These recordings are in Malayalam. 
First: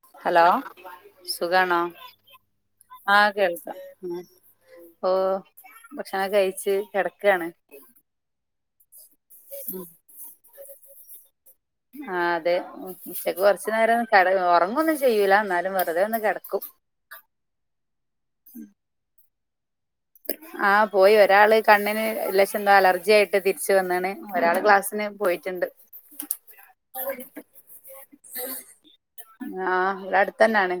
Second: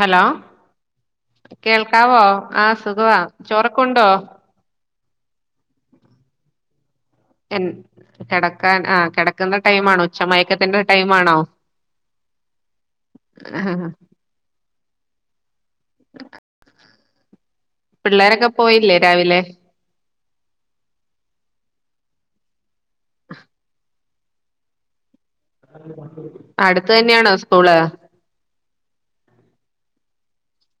ഹലോ. സുഖാണോ കേൾക്കാവോ ആ സുഖവാ. ആഹ് കേൾക്കാം ചോറൊക്ക ഉണ്ടോ ഉം ഓ ഭക്ഷണം കഴിച്ച് കെട എൻ കെടക്കാൻ ആ കെട ക്കുന്ന ടൈമ ആണോ. ഉച്ചമയക്കത്തിന്റെ ടൈമ ആണോ കെട ഒർങ്ങൊന്നും ചെയ്യൂല. ന്നാലും വെറുതെ ഒന്ന് കെടക്കും. പിള്ളേരൊക്കെ പോയില്ലേ രാവിലെ. ആ പോയി ഒരാള് കണ്ണിന് ലേശ എന്തോ അലർജി ആയിട്ട് തിരിച് വന്ന്ണ്. ഒരാള് ക്ലാസ്സിന് പോയി. അട്‌ത്ത് തന്നെയാണോ സ്കൂള് ആ ഇവ്ടെ അട്‌ത്തന്നെണ്.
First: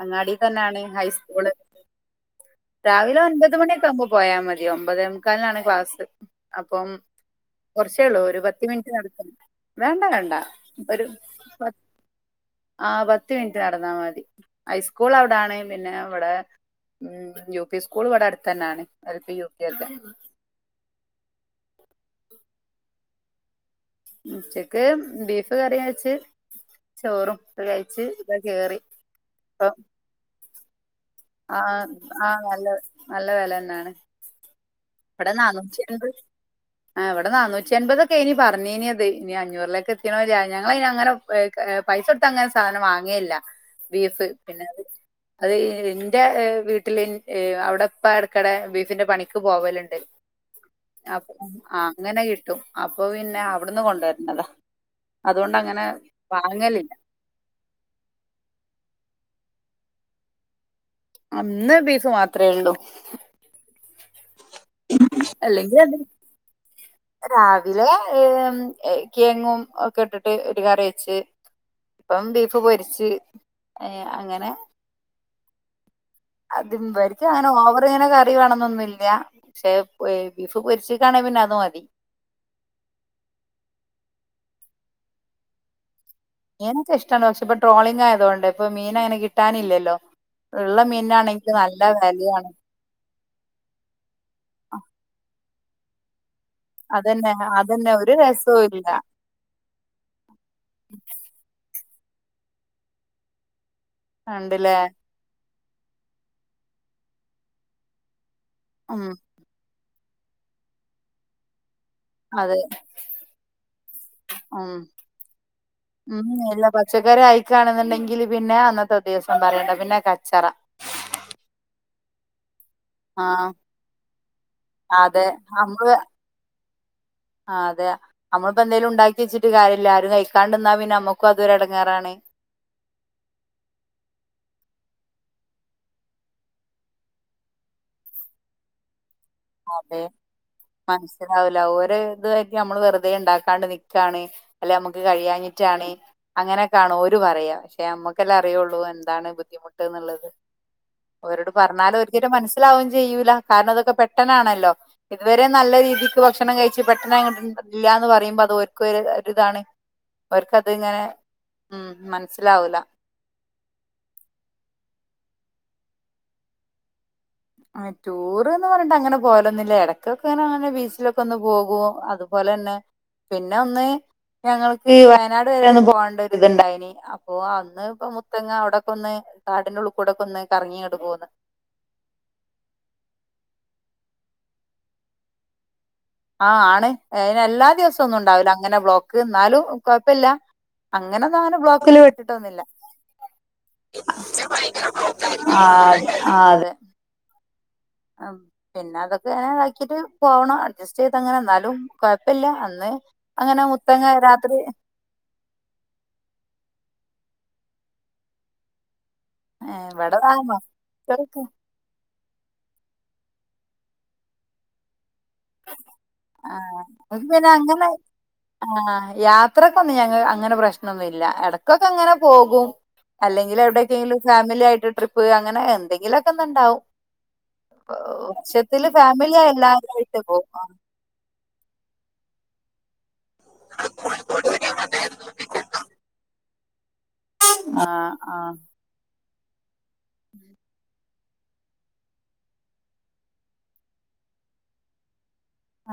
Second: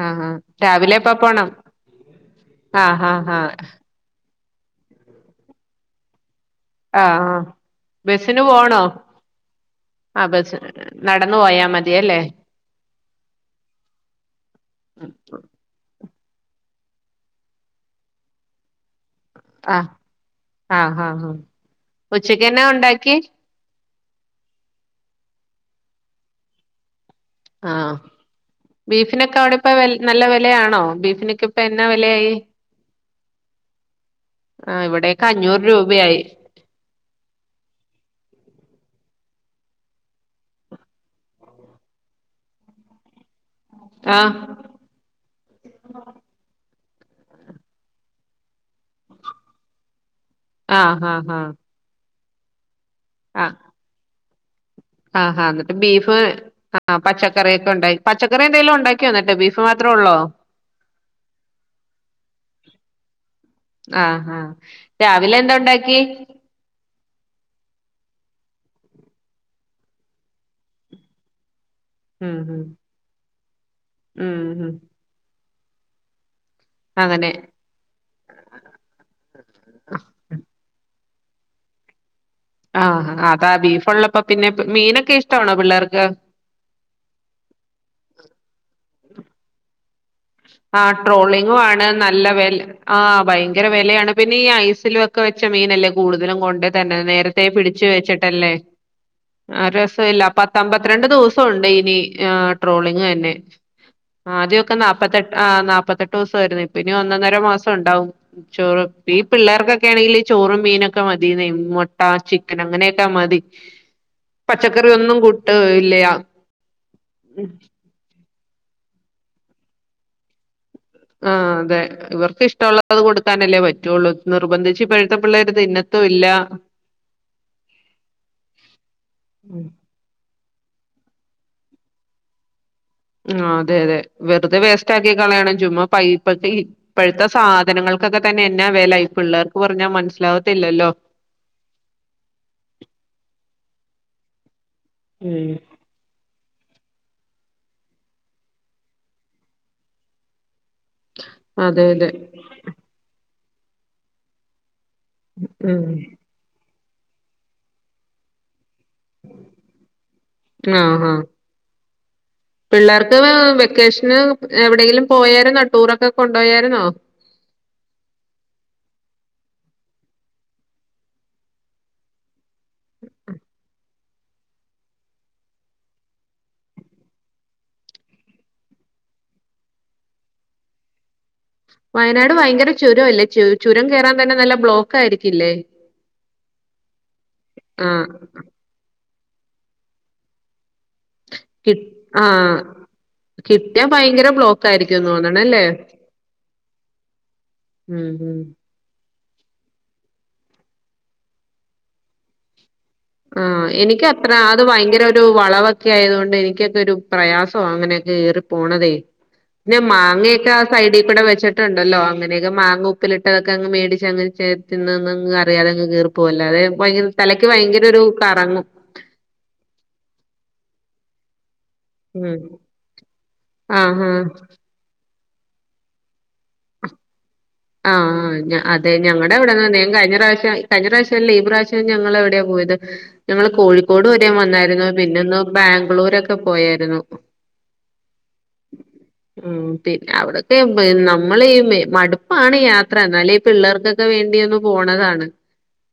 ആ ആ തന്നാണ് രാവിലെ എപ്പ ഹൈസ്കൂള്. പോണം ആ ആ രാവിലെ ആ ഒൻപത് ആ മണിയൊക്കെ ആവുമ്പോ പോയാ മതി. ഒമ്പതേ മുക്കാൽനാണ് ക്ലാസ്. അപ്പം ആ ആ കുറച്ചേ ഉള്ളൂ ഒരു ബസിന് പത്ത് പോണോ? മിനിറ്റ് നടക്കണം വേണ്ട ആഹ് വേണ്ട ബസ് നടന്നു പോയാ മതിയല്ലേ. ആഹ് പത്ത് മിനിറ്റ് നടന്നാ മതി. ഹൈസ്ക്കൂൾ അവിടാണ്. പിന്നെ ഇവിടെ ഉം യു പി സ്കൂൾ ഇവിടെ അടുത്ത്ന്നെണ് എൽ പി, യു പി ആഹ് ഒക്കെ ആഹ് ആഹ് ആഹാ ഉച്ചയ്ക്കന്നെ ണ്ടാക്കി. ഉച്ചക്ക് ബീഫ് കറിയ വെച്ച് ചോറും ഇത് ആഹ് കഴിച്ച് ഇതാ കേറി ബീഫിനൊക്കെഅടെപ്പോ വല് നല്ല വിലയാണോ ബീഫിന് ആഹ് ആഹ് നല്ല നല്ല വെ ലന്നാണ് ആഹ് ഇവിടെക്കെ അഞ്ഞൂറ് രൂപയായി ആഹ് ഇവിടെ നന്നൂറ്റി അമ്പതൊക്കെ യിനി പറഞ്നിയേത് ഇനി അഞ്ഞൂറേക്ക് എത്തിണോന്ന് ഞങ്ങള അങ്ങനെ പൈസ ഓട്ത് അങ്ങനെ സാനം വാങ്ങിയില്ല ബീഫ് ആഹ് പിന്നെ അത് അത് എന്റെ വീട്ടില് അവിടെപ്പ ഇടക്കടെ ബീഫിന്റെ പണിക്ക് പോവലുണ്ട് ആഹ് ആഹ് അപ്പൊ ആഹ് അങ്ങനെ കിട്ടും അപ്പൊ പിന്നെ ആഹ് അവിടുന്ന് കൊണ്ടുവരണതാ ആഹ് ആഹ് ന്നട്ട് ബീഫ് ആഹ് പച്ചക്കറിയൊക്കെ ഉണ്ടാക്ക പച്ചക്കറി എന്തെലും ഉണ്ടാക്കിയോ എ ന്നിട്ട് ബീഫ് മാത്രേ ഉള്ളോ ഇന്ന് ബീഫ് മാത്രേ ഉള്ളൂ ആഹ് ആഹ് രാവിലെ എന്താ അല്ലെങ്കിൽ അത് ഉണ്ടാക്കി രാവിലെ കിഴ ങ്ങും ഒക്കെ ഇട്ടിട്ട് ഒരു കറി വെച്ച് അപ്പം ഉം ബീഫ് ഉം പൊരിച്ച് അയ് ഉം അങ്ങനെ ഉം അങ്ങനെ അതിമ്പരത്തഅനെ ഓവർങ്ങനെ കറി വേണന്നില്ല ഇല്ല പക്ഷെ ബീഫ് പൊരിച്ചിക്കാണെ പിന്നെ അത് മതി ആഹ് അതാ ബീഫ് ഉള്ളപ്പോ പിന്നെ മീനൊക്കെ ഇഷ്ടണോ പിള്ളേർക്ക് മീനൊക്കെ ഇഷ്ടണ് പക്ഷെ പ്പൊ ട്രോളിംഗ് ആയതുകൊണ്ട് ഇപ്പ മീൻ അങ്ങനെ കിട്ടാനില്ലല്ലോ ഉള്ള ആഹ് മീനാണെങ്കിൽ ട്രോളിങ്ങു ആണ് നല്ല വിലയാണ് വേല ആഹ് ഭയങ്കര വെലയാണ് പിന്നെ ഈ ഐസില ഒക്കെ വെച്ച മീനല്ലേ കൂടുതലും കൊണ്ട് ത ന്നെ അതന്നെ നേരത്തെ പിടിച്ചു അതന്നെ ഒരു വെച്ചിട്ടല്ലേ രസവും ഇല്ല ആഹ് രസ ഇല്ല പത്തമ്പത്തിരണ്ട് ദിവസംഉണ്ട് ഇനിഏഹ് ട്രോളിംഗ തന്നെ ആഹ് ഉണ്ടല്ലേ ആദ്യംഒ ക്കെ നാപ്പത്തെട്ട് ആഹ് നാപത്തെട്ട് ദിവസയിരുന്നു ഇപ്പം ഇനി ഒന്ന് ഒന്നര മാസം ഉണ്ടാവും ചോറ ഉം ഈ പിള്ളേർക്കൊണെങ്കിൽ ചോറും മീനൊക്കെ മതിന്നെ മൊട്ട ആഹ് ചിക്കൻ അങ്ങനെയൊക്കാ മതി ഉ പച്ചക്കറി ഒന്നും കൂട്ട് ഇല്ല ഉം എല്ലാ പച്ചക്കാറി ആയിക്കണെന്നുണ്ടെങ്കില് പിന്നെ അന്നത്തെ ദിവസം പറയണ്ട പിന്നെ കച്ചറ ആഹ് അതെ ഇവർക്ക് ഇഷ്ടമുള്ള അത് ആഹ് കൊടുക്കാനല്ലേ പറ്റുള്ളൂ നിർബന്ധിച്ച് ഇപ്പഴത്തെ അതെ പിള്ളേർത് തി ന്നത്തും ഇല്ല ആഹ് അതെ നമ്മളിപ്പോ എന്തലും ഉണ്ടാക്കിയെച്ചിട്ട് ഉം കാര്യില്ല ആരും കഴിക്ക കണ്ടന്നാ പിന്നെ നമക്കും അതൊരു എ ടങ്ങാറാണ് ആഹ് അതെ അതെ വെറുതെ വേസ്റ്റ് ആക്കി കളയണം ചുമ്മ പൈപതി ഇപ്പോഴത്തെ സാധനങ്ങൾക്കൊക്കെ തന്നെ എന്ന വേല ഇ പിള്ളേർക്ക് പറഞ്ഞാ മനസ്സിലാകത്തില്ലല്ലോ താവൂല ഓരെ ഇതുവായിട്ട് നമ്മള് വെറുതേണ്ടാക്കാണ്ട് നി ക്കാണ് അല്ലെ മക്ക് ഉം കഴിയഞ്ഞിറ്റാണ് അങ്ങനെക്കാണ് ഓര് പറയാ പക്ഷെ മ്മക്കെല്ലെഅറിയുള്ളൂ എന്താണ് ബുദ്ധിമുട്ട് എന്നുള്ളത് ഓരോട് അതെ പറഞ്ഞാല് അതെ ഒരിക്കെറ്റും മനസ്സിലാവും ചെയ്യൂല കാരണം അതൊക്കെ പെട്ടനാണല്ലോ ഇതുവരെ നല്ല ഉം രീതിക്ക് ഭക്ഷണം കഴിച്ച്പെട്ടെന്ന് അങ്ങട്ട ഇല്ല ന്ന്പറയുമ്പോ അത് ക്ക് ഒര് രിതാണ് അവര്ക്കത്ങ്ങനെ ആഹ് ആഹ് ഉമ് മൻ പിള്ളേർക്ക് വെക്കേഷന് എവിടെയെങ്കിലും പോയായിരുന്നോ ടൂറൊക്കെ കൊണ്ടോയായിരുന്നോ ആ ടൂർ എന്ന് പറഞ്ഞിട്ട് അങ്ങനെ പോലൊന്നില്ല ഇടക്കൊക്കെങ്ങന അങ്ങനെ ബീച്ചിലൊക്കെ ഒന്ന് പോകും അതുപോലെ തന്നെ പിന്നെ ഒന്ന് ഞങ്ങൾക്ക് വയനാട് വരെ ഒന്ന് പോകണ്ട ഒരി ഇത്ണ്ടായിന് അപ്പൊ അന്ന് ഇപ്പ മുത്തങ്ങ അവിടൊക്ക ഒന്ന് കാടിന്റെ ഉള്ളൂ കൂടെ ക്കെ ഒന്ന് കറങ്ങിങ്ങോട്ട് പോന്ന് വയനാട് ഭയങ്കര ചുരംല്ലേ ചു ചുരം കയറാൻ തന്നെ നല്ല ബ്ലോക്ക് ആയിരിക്കില്ലേ ആഹ് ആണ് അന് എല്ലാ ആ ദിവസ ഒന്നും ഉണ്ടാവില്ല അങ്ങനെ ബ്ലോക്ക് എന്നാലും കൊഴപ്പില്ല അങ്ങനെന്നാങ്ങെ കി ബ്ലോക്കില് ആ പെട്ടിട്ട് ഒന്നില്ല കിട്ടിയാ ഭയങ്കര ബ്ലോക്ക് ആയിരിക്കും തോന്നണല്ലേ ആഹ് അതെ ഉം ആഹ് ഉം പിന്നെ അതൊക്കെ അങ്ങനെ ഇതാക്കിട്ട് പോവണം അഡ്ജസ്റ്റ് ചെയ്ത് അങ്ങനെ എന്നാലും കൊഴപ്പമില്ല അന്ന് അങ്ങനെ ആഹ് മുത്തങ്ങ എനിക്കത്ര രാത്രി അത് ഭയങ്കര. ഒരു വളവൊക്കെ ആയത് കൊണ്ട് എനിക്കൊക്കെ ഒരു പ്രയാസാ അങ്ങനെയൊക്കെ കയറി പോണതെ. പിന്നെ ഇവിടെ മാങ്ങയൊക്കെ താമ ആ സൈഡി ആഹ് കൂടെ എനിക്ക് വെച്ചിട്ടുണ്ട്. ഉണ്ടല്ലോ അങ്ങനെയൊക്കെ മാങ്ങ ഉപ്പിലിട്ടതൊക്കെ അങ്ങ് മേടിച്ച് അങ്ങ് ചേ തിന്ന്. അറിയ്യാതങ്ങ് കേറി പോകല്ലാതെ ഭയങ്കര തലയ്ക്ക് പിന്നെ ഭയങ്കര അങ്ങനെ ഒരു കറങ്ങും. ആഹ് യാത്രക്കൊന്നും ഞങ്ങ അങ്ങനെ പ്രശ്നൊന്നുല്ല. കൊക്കെ അങ്ങനെ ഉം പോകും അല്ലെങ്കിൽ ആഹ് എവിടെക്കെങ്കിലും ആഹ് ഫാമിലി ആയിട്ട് ട്രിപ്പ് അങ്ങനെ എന്തെങ്കിലൊക്കെ. ഉണ്ടാവും ആഹ് ഉച്ചത്തില് അതെ ഞങ്ങടെ അവിടെന്ന് ഫാമിലിയാല്ല. തന്നെ ഞാൻ കഴിഞ്ഞ പ്രാവശ്യം കഴിഞ്ഞ പ്രാവശ്യല്ല ഈ പ്രാവിശ്യം ഞങ്ങൾ എവിടെയാ പോയത്? ഞങ്ങള് കോഴിക്കോട് വരെ വന്നായിരുന്നു പിന്നെ ഒന്ന് ബാംഗ്ലൂരൊക്കെ പോയായിരുന്നു. ആഹ് ആഹ് ഉം പിന്നെ അവിടൊക്കെ. [unintelligible] നമ്മള് ഈ മടുപ്പാണ് ഈ യാത്ര എന്നാലും ഈ പിള്ളേർക്കൊക്കെ വേണ്ടി ഒന്ന് പോണതാണ്.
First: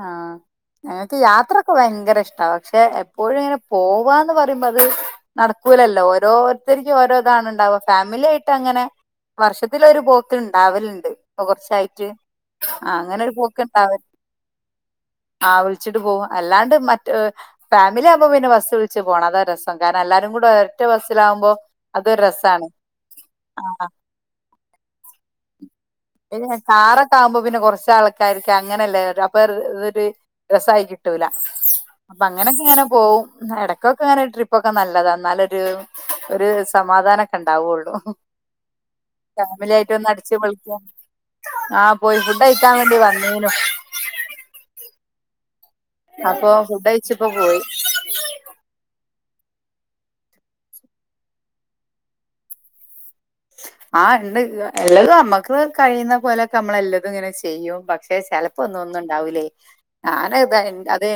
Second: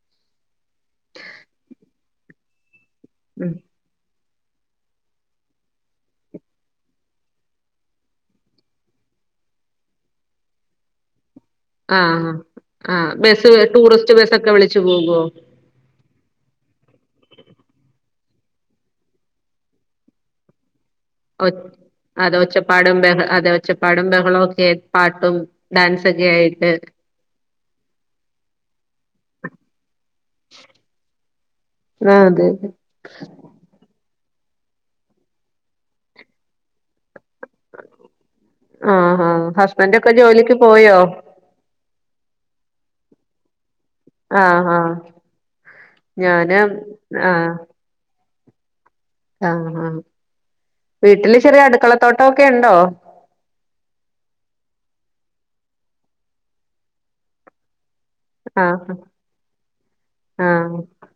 ആഹ് ഞങ്ങക്ക് യാത്രയൊക്കെ ഭയങ്കര ഇഷ്ട പക്ഷെ എപ്പോഴും ഉം ഇങ്ങനെ പോവാന്ന് പറ ത് നടക്കൂലല്ലോ ഓരോരുത്തരും ഓരോ ഇതാണ് ഉണ്ടാവ ഫാമിലി ആയിട്ട് അങ്ങനെ. വർഷത്തില് ഒരു പോക്ക് ഇണ്ടാവലുണ്ട്. ഇപ്പൊ കുറച്ചായിട്ട് ആഹ് ആ ആഹ് അങ്ങനെ ഒരു ബസ് ടൂറിസ്റ്റ് ബസ് ഒക്കെ വിളിച്ചു പോകുവോ? ആഹ് വിളിച്ചിട്ട് പോകും അല്ലാണ്ട് മറ്റേ ഫാമിലി ആകുമ്പ പിന്നെ ബസ് വിളിച്ച് പോണം അതാ രസം കാരണം എല്ലാരും കൂടെ. ഒറ്റ ബസിലാവുമ്പൊ. അത ഒച്ചപ്പാടും ബഹളം അതെ ആ ഒച്ചപ്പാടും ബഹളം ഒക്കെ പാട്ടും ഡാൻസ് ഒക്കെ. പിന്നെ കാറൊക്കെ ആകുമ്പോ പിന്നെ കുറച്ച് ആൾക്കാരിക്ക അങ്ങനെയല്ലേ അപ്പൊ ഒര്. രസായി കിട്ടൂല. അപ്പൊ ആഹ് അതെ. അങ്ങനൊക്കെ ഇങ്ങനെ പോവും ഇടക്കൊക്കെ അങ്ങനെ ട്രിപ്പ് ഒക്കെ നല്ലതാ എന്നാലൊരു ഒരു സമാധാനൊക്കെ. ണ്ടാവുള്ളു ആഹ് ആഹ് ഫാമിലിയിട്ട് ഹസ്ബൻഡ് ഒന്ന് ഒക്കെ അടിച്ച് ജോലിക്ക് പൊളിക്കാൻ. പോയോ ആഹ് പോയി ഫുഡ് കഴിക്കാൻ വേണ്ടി വന്നിനു. ആഹ് ആഹ് അപ്പൊ ഞാന് ഫുഡ് കഴിച്ചിപ്പോ ആഹ് പോയി ആഹ് ആഹ് വീട്ടില് ചെറിയ അടുക്കളത്തോട്ടമൊക്കെ ഉണ്ടോ? ആഹ് ഉണ്ട് എല്ലതും നമ്മക്ക് കഴിയുന്ന പോലൊക്കെ നമ്മൾ എല്ലതും ഇങ്ങനെ ചെയ്യും. പക്ഷെ ചിലപ്പോ ഒന്നും ആഹ് ഒന്നും ഉണ്ടാവൂലെയ് ഞാന് ഇത ആഹ് അത്.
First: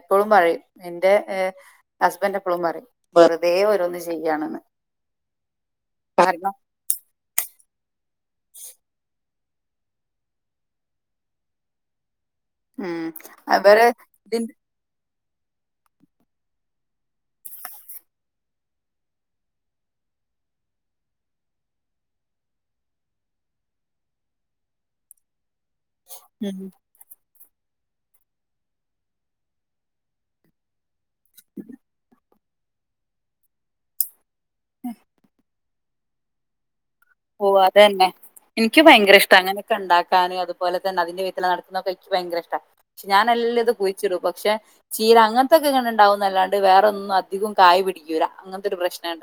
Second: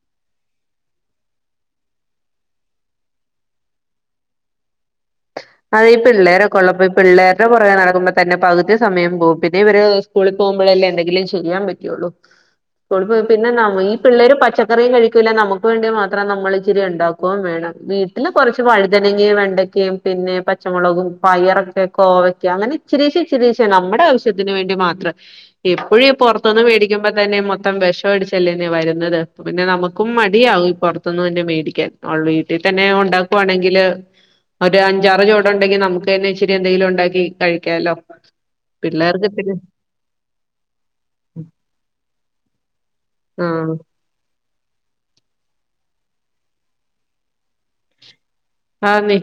എപ്പളും പറയും എന്റെ ഏഹ് ഹസ്ബൻഡ് എപ്പളും പറയും വെറുതെ ഓരോന്ന് ചെയ്യാണ്ന്ന്. അതെ ഈ കാരണം പിള്ളേരൊക്കെ ഉള്ളപ്പോ ഈ പിള്ളേരുടെ പുറകേ നടക്കുമ്പോ തന്നെ പകുതി സമയം പോകും. ഇത് ഇവര് സ്കൂളിൽ പോകുമ്പോഴല്ലേ എന്തെങ്കിലും ചെയ്യാൻ പറ്റുള്ളൂ. ഉം സ്കൂളിൽ പോയ പിന്നെ നമ്മൾ അവര് ഈ പിള്ളേര് ഇതിൻ പച്ച റിയും കഴിക്കൂല്ല നമുക്ക് വേണ്ടി മാത്രം നമ്മൾ ഇച്ചിരി ഉണ്ടാക്കുകയും വേണം വീട്ടില് കുറച്ച് വഴുതനങ്ങയും വെണ്ടക്കയും. പിന്നെ പച്ചമുളകും പയറൊക്കെ കോവക്ക അങ്ങനെ ഇച്ചിരിച്ചെ ഇച്ചിരിച്ചെ നമ്മുടെ ആവശ്യം. ത്തിന് വേണ്ടി മാത്രം എപ്പോഴും ഈ പുറത്തുന്ന് ഉം. വേടി ക്കുമ്പം തന്നെ മൊത്തം വിഷം അടിച്ചല്ലേന്നെ വരുന്നത് പിന്നെ നമുക്കും മടിയാവും ഇപ്പം. പുറത്ത് തന്നെ മേടിക്കാൻ [unintelligible] വീട്ടിൽ തന്നെ ഉണ്ടാക്കുവാണെങ്കില്. ഒരു അഞ്ചാറ് ചുവട് ഉണ്ടെങ്കിൽ നമുക്ക് തന്നെ ഇച്ചിരി എന്തെങ്കിലും ഉണ്ടാക്കി ഓഹ് കഴിക്കാലോ? അതന്നെ. എനിക്ക് പിള്ളേർക്ക് ഭയങ്കരഷ്ട ഇത്തിരി അങ്ങനൊക്കെ ഉണ്ടാക്കാനും അതുപോലെ അതിന്റെ വയിത്തെലെ നടക്കുന്ന തൊക്കെ എനിക്ക് ഭയങ്കര ഇഷ്ട. ഞാനെല്ലാം ഇത് ആഹ് പോയി. പക്ഷെ ചീര അങ്ങനത്തൊക്കെ ഇങ്ങനെ ഉണ്ടാവുന്നല്ലാണ്ട് വേറൊന്നും അധികം കായ പിടിക്കുല. ആന്നേ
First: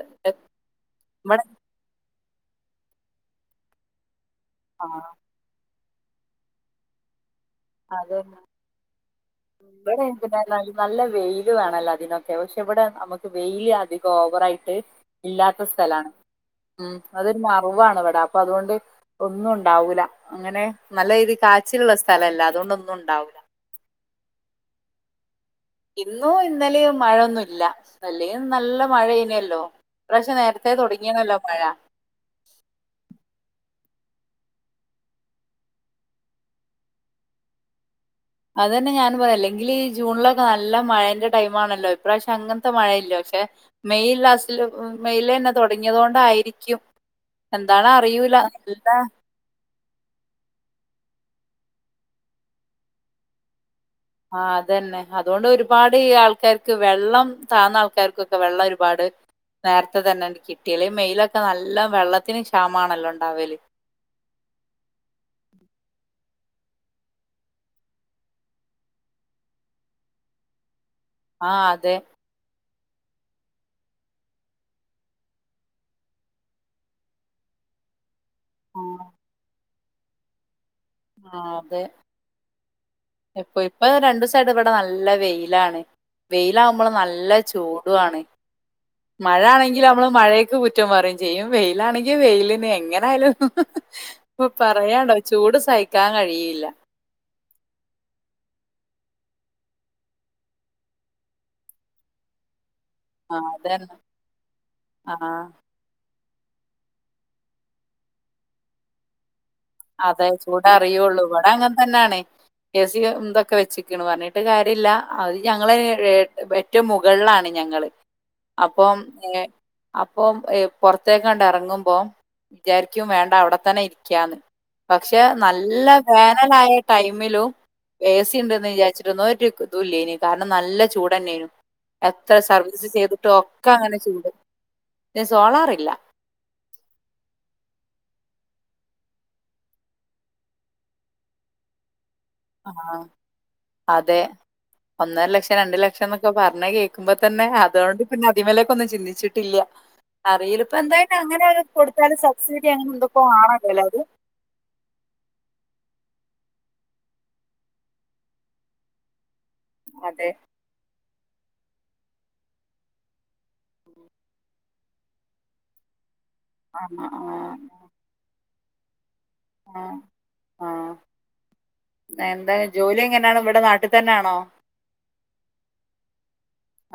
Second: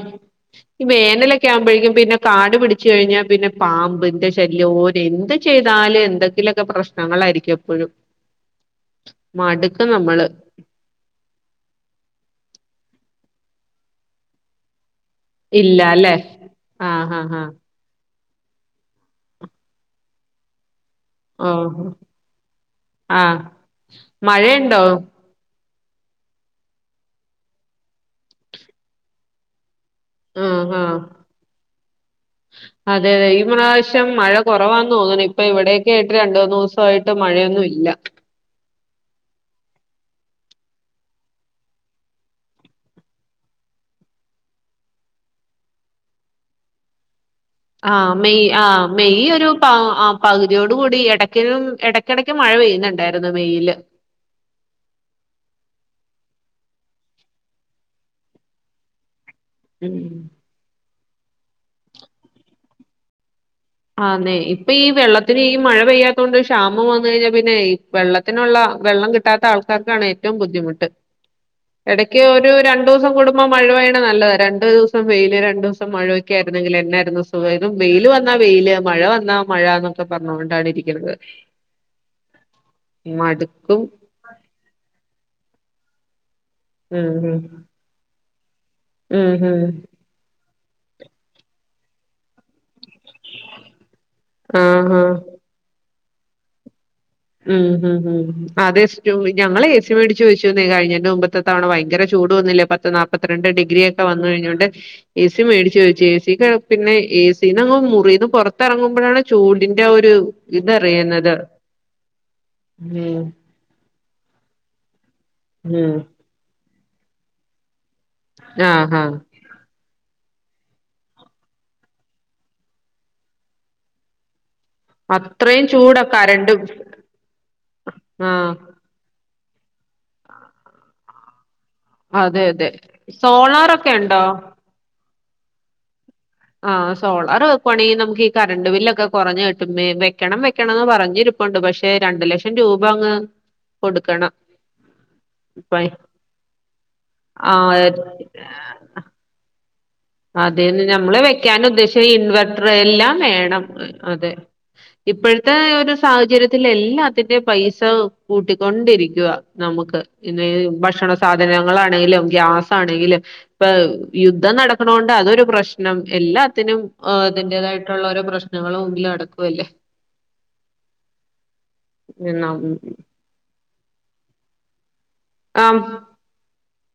ഈ വേനലൊക്കെ ആവുമ്പോഴേക്കും പിന്നെ കാട് പിടിച്ചു കഴിഞ്ഞാ പിന്നെ പാമ്പ് ന്റെ. ശല്യോര് ആഹ് എന്ത് ചെയ്താലും എന്തെങ്കിലൊക്കെ പ്രശ്നങ്ങളായിരിക്കും. എപ്പഴും അതന്നെ. മടുക്കും നമ്മള്. നൽ നല്ല വെയില് വേണല്ലോ അതിനൊക്കെ പക്ഷെ ഇവിടെ നമുക്ക് വെയില് അധിക ഓവറായിട്ട്. ഇല്ലാത്ത ഇല്ല സ്ഥലാണ് അല്ലേ ഉം ആഹ് അതൊരു ആഹ് ആഹ് മറവാണ് ഇവിടെ അപ്പൊ അതുകൊണ്ട്. ഒന്നും ഒണ്ടാവൂല അങ്ങനെ നല്ല രീതി ഓഹ് കാച്ചിള്ള സ്ഥലല്ല അതുകൊണ്ടൊന്നും ഒണ്ടാവൂല്ല മഴയൊണ്ടോ ഇന്നു ഇന്നലെയൊ മഴോന്നു ഇല്ല അല്ലങ്കി നല്ല മഴ ഇനല്ലോ ഈ പ്രാവശ്യം നേരത്തെ ആഹ് ആഹ് തുടങ്ങിന്നാല്ലോ മഴ അതെ അതെ ഈ പ്രാവശ്യം മഴ കൊറവാന്ന് തോന്നുന്നു ഇപ്പ ഇവിടെക്കെ ആയിട്ട് രണ്ടുന്നുസയിട്ട് മഴഒന്നും ഇല്ല അത് തന്നെ ഞാൻ പറയല്ലെങ്കിൽ ഈ ജൂണിലൊക്കെ നല്ല മഴന്റെ ടൈംമാണല്ലോ ഇപ്രാവശ്യം അങ്ങത്തെ മഴഇല്ലാ പക്ഷെ മെയ് ലാസ്റ്റില് മെയിലാന്നെ തൊടങ്ങിയത് കൊണ്ടായിരിക്കും എന്താണ് ആഹ് അറിയൂല മെയ് ആഹ് നല്ല മെയ് ഒരു പാ ആഹ് പകുതിയോട് കൂടി എടക്ക് എടക്കെടയ്ക്ക് മഴ പെയ്യുന്നുണ്ടായിരുന്നു മെയില് ആഹ് അതന്നെ അതുകൊണ്ട് ഒരുപാട്ഈ ആൾക്കാർക്ക് വെള്ളം താന്ന ആൾക്കാർക്കൊക്കെ വെള്ളം ഒരുപാട് നേരത്തെ ഉം തന്നെ കിട്ടിആല്ലേ മെയിലൊക്കെ നല്ല വെള്ളത്തിന് ക്ഷാമാണല്ലോ ഒണ്ടാവല് ആന്നെ ഇപ്പ ഈ വെള്ളത്തിന് ഈ മഴ പെയ്യാത്തൊണ്ട് ക്ഷാമം വന്ന കഴിഞ്ഞാ പിന്നെ ഈ വെള്ള ത്തിനുള്ള വെള്ളം കിട്ടാത്ത ആൾക്കാർക്കാണ് ഏറ്റോം ബുദ്ധിമുട്ട് ആഹ് അതെ ഒക്കെ ഒരു രണ്ടുസം കൂടുമ്പോ മഴ പെയ്യണ നല്ലതാ രണ്ടു ദിവസം വെയില് രണ്ടു ദിവസം മഴഓക്കെ ആയിരുന്നെങ്കി എന്നായിരുന്നു സുഖം ഇത് വെയില് വന്നാ വെയില് ആ മഴ വന്നാ മഴന്നൊക്കെ പറഞ്ഞോണ്ടാണ് ഇരി ആഹ് അതെ ഇപ്പൊ മടുക്കും ഇപ്പൊ രണ്ടുസയിട്ട് ഇവിടെ നല്ല വെയിലാണ് വെയിലാവമ്പള് ഉം നല്ല ഉം ചൂടു ആണ് ഉം ഉം മഴാണെങ്കിൽ നമ്മള് മഴ ക്ക് കുറ്റം പറയും ചെയ്യും വെയിലാണെങ്കി വെയിലിന് എങ്ങനെ ആയാലും ഇപ്പ ആഹ് ആഹ് പറയണ്ട ചൂട് സഹിക്കാൻ കഴിയില്ല ഉം ഉം ഉം അതെ സ്റ്റുവിന്റെ ഞങ്ങള് ഏ സിമേടിച്ച് വെച്ചൂന്നെ കഴിഞ്ഞന്റെ മുമ്പത്തെ ഇത്തവണ ഭയങ്കര ചൂട് വന്നില്ലെ പത്ത് നാ ല് ആ പത്തിരണ്ട് അതന്നെ ഡിഗ്രിഓക്കെ വന്ന കഴിഞ്ഞൊണ്ട് ആ ഏ സി മേടിച്ച് വെച്ചു ഏ സിക്ക് പിന്നെ ഏ സീന്ന്ങ്ങ് മുറിന്ന് പൊ റത്തിറങ്ങുമ്പഴാണ് ചൂടിന്റ ഒരു ഇതറിയുന്നത് അങ്ങന തന്നാണെ ഏ സിയെ ഉം എന്തൊക്കെ വെച്ചിക്കണ്‌ പറഞ്ഞിട്ട് കാര്യഇല്ല അത് ഞങ്ങളെ ഉം ഏറ്റോം മുകളാണ് ഞങ്ങള് ആഹ് അപ്പം ആഹ് ഏ അപ്പൊ ഏ പൊറത്തേക്കണ്ട് എറങ്ങുമ്പോം വിചാരിക്കും വേണ്ട അവിടെത്തന്നെ ഇരിക്കാന്ന് പക്ഷെ അത്രയും നല്ല ചൂടാ കരണ്ടും വേനലായ ടൈമിലും ഏ സി ആഹ് ഉണ്ടെന്ന് വിചാരിച്ചിട്ടൊന്നുഒരു ഇതുലെനെ കാരണം നല്ല ചൂടന്നെനു എത്ര അതെ അതെ സർവീസ് ചെയ്തിട്ടും ഒക്കെ സോളാറൊക്കെ അങ്ങനെ ഉണ്ടോ ചൂട് ഈ സോളാറില്ല ആഹ് സോളാർ വെക്കുവണെങ്കി നമുക്ക് ഈ കറണ്ട് ബില്ലൊക്കെ കൊറഞ്ഞു കിട്ടും വെ വെക്കണം വെക്കണംന്ന് പറഞ്ഞിരി പ്പ്ണ്ട് പക്ഷെ രണ്ട് ലക്ഷം രൂപ ആഹ്. അങ്ങ് കൊടുക്കണം ഒന്നര ലക്ഷം രണ്ട്ലക്ഷം എന്നൊക്കെ പറഞ്ഞ കേക്കുമ്പ തന്നെ ആഹ് അതുകൊണ്ട് പിന്നെ അതിമലേക്ക് ഒന്ന് ചിന്തിച്ചി ട്ടില്ല അതെന്ന് നമ്മള് വെക്കാൻ ഉദ്ദേശിച്ച കൊടുത്താല് ഇൻവെർട്ടർ സബ്സിഡി അങ്ങനെ എല്ലാം എന്തൊക്കെ വേണം ആണല്ലോല്ലേ അത്? അതെ ഇപ്പോഴത്തെ ഒരു സാഹചര്യത്തില് എല്ലാത്തിന്റെ പൈസ കൂട്ടിക്കൊണ്ടിരിക്കുവ നമുക്ക് അതെ. പിന്നെ ഭക്ഷണ സാധനങ്ങളാണെലും ഗ്യാസ് ആണെങ്കിലും ഇപ്പ യുദ്ധം നടക്കണോണ്ട് അതൊരു പ്രശ്നം എല്ലാത്തിനും ആഹ്, ആഹ്, അതിന്റേതായി ട്ടൊള്ള ഓരോ പ്രശ്നങ്ങളും മുമ്പിൽ നടക്കുആല്ലേ ആഹ്. ആഹ് എന്താ ജോലി എങ്ങനാണ് ഇവിടെ നാട്ടി തന്നാണോ ആം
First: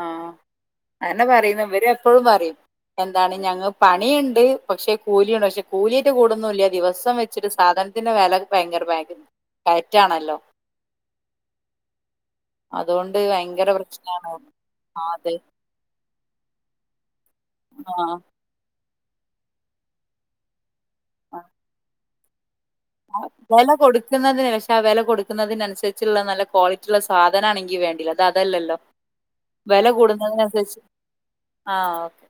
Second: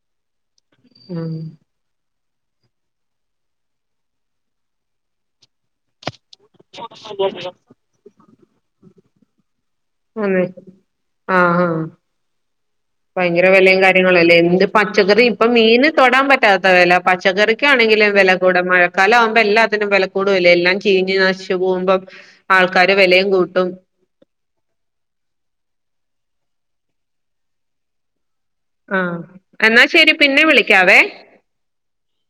ആഹ് ആഹ് അങ്ങനെ പറയുന്നു ഇവര് എപ്പോഴും പറയും എന്താണ് ഞങ്ങ പണിയിണ്ട് പക്ഷെ കൂലിയണ്ട് പക്ഷെ കുലിന്റെ കൂടന്നുല്ല ദിവസം വെച്ചിട്ട് സാധനത്തിന്റെ വെല ഭയങ്കര പകു ആന്നെ ആഹ് ആഹ് അതുകൊണ്ട് ഭയങ്കര വെലയും കാര്യങ്ങളും പ്രശ്നാണ് അല്ലേ എന്ത് ആഹ് പച്ചക്കറി അതെ ഇപ്പ മീന് തൊടാൻ പറ്റാത്ത വെല പച്ചക്കറിക്കാണെങ്കിലും ആഹ് വെല കൂടെ മഴക്കാലം ആവുമ്പ എല്ലാത്തിനും വെലക്കൂടുവല്ലേ എല്ലാം ചീഞ്ഞ് നശിച്ചു പോകുമ്പം ആൾക്കാര് വെലേം കൂട്ടും വില കൊടുക്കുന്നതിന് പക്ഷെ ആ വില കൊടുക്കുന്നതിനന്നുസരിച്ചുള്ള നല്ല ക്വാളിറ്റിയ ഉള്ള സാധന ആണെങ്കിൽ വേണ്ടില്ല ഇത് അതല്ലോ ആഹ് എന്നാ ശരി പിന്നെ വിളിക്കാവേ ആഹ് ഓക്കെ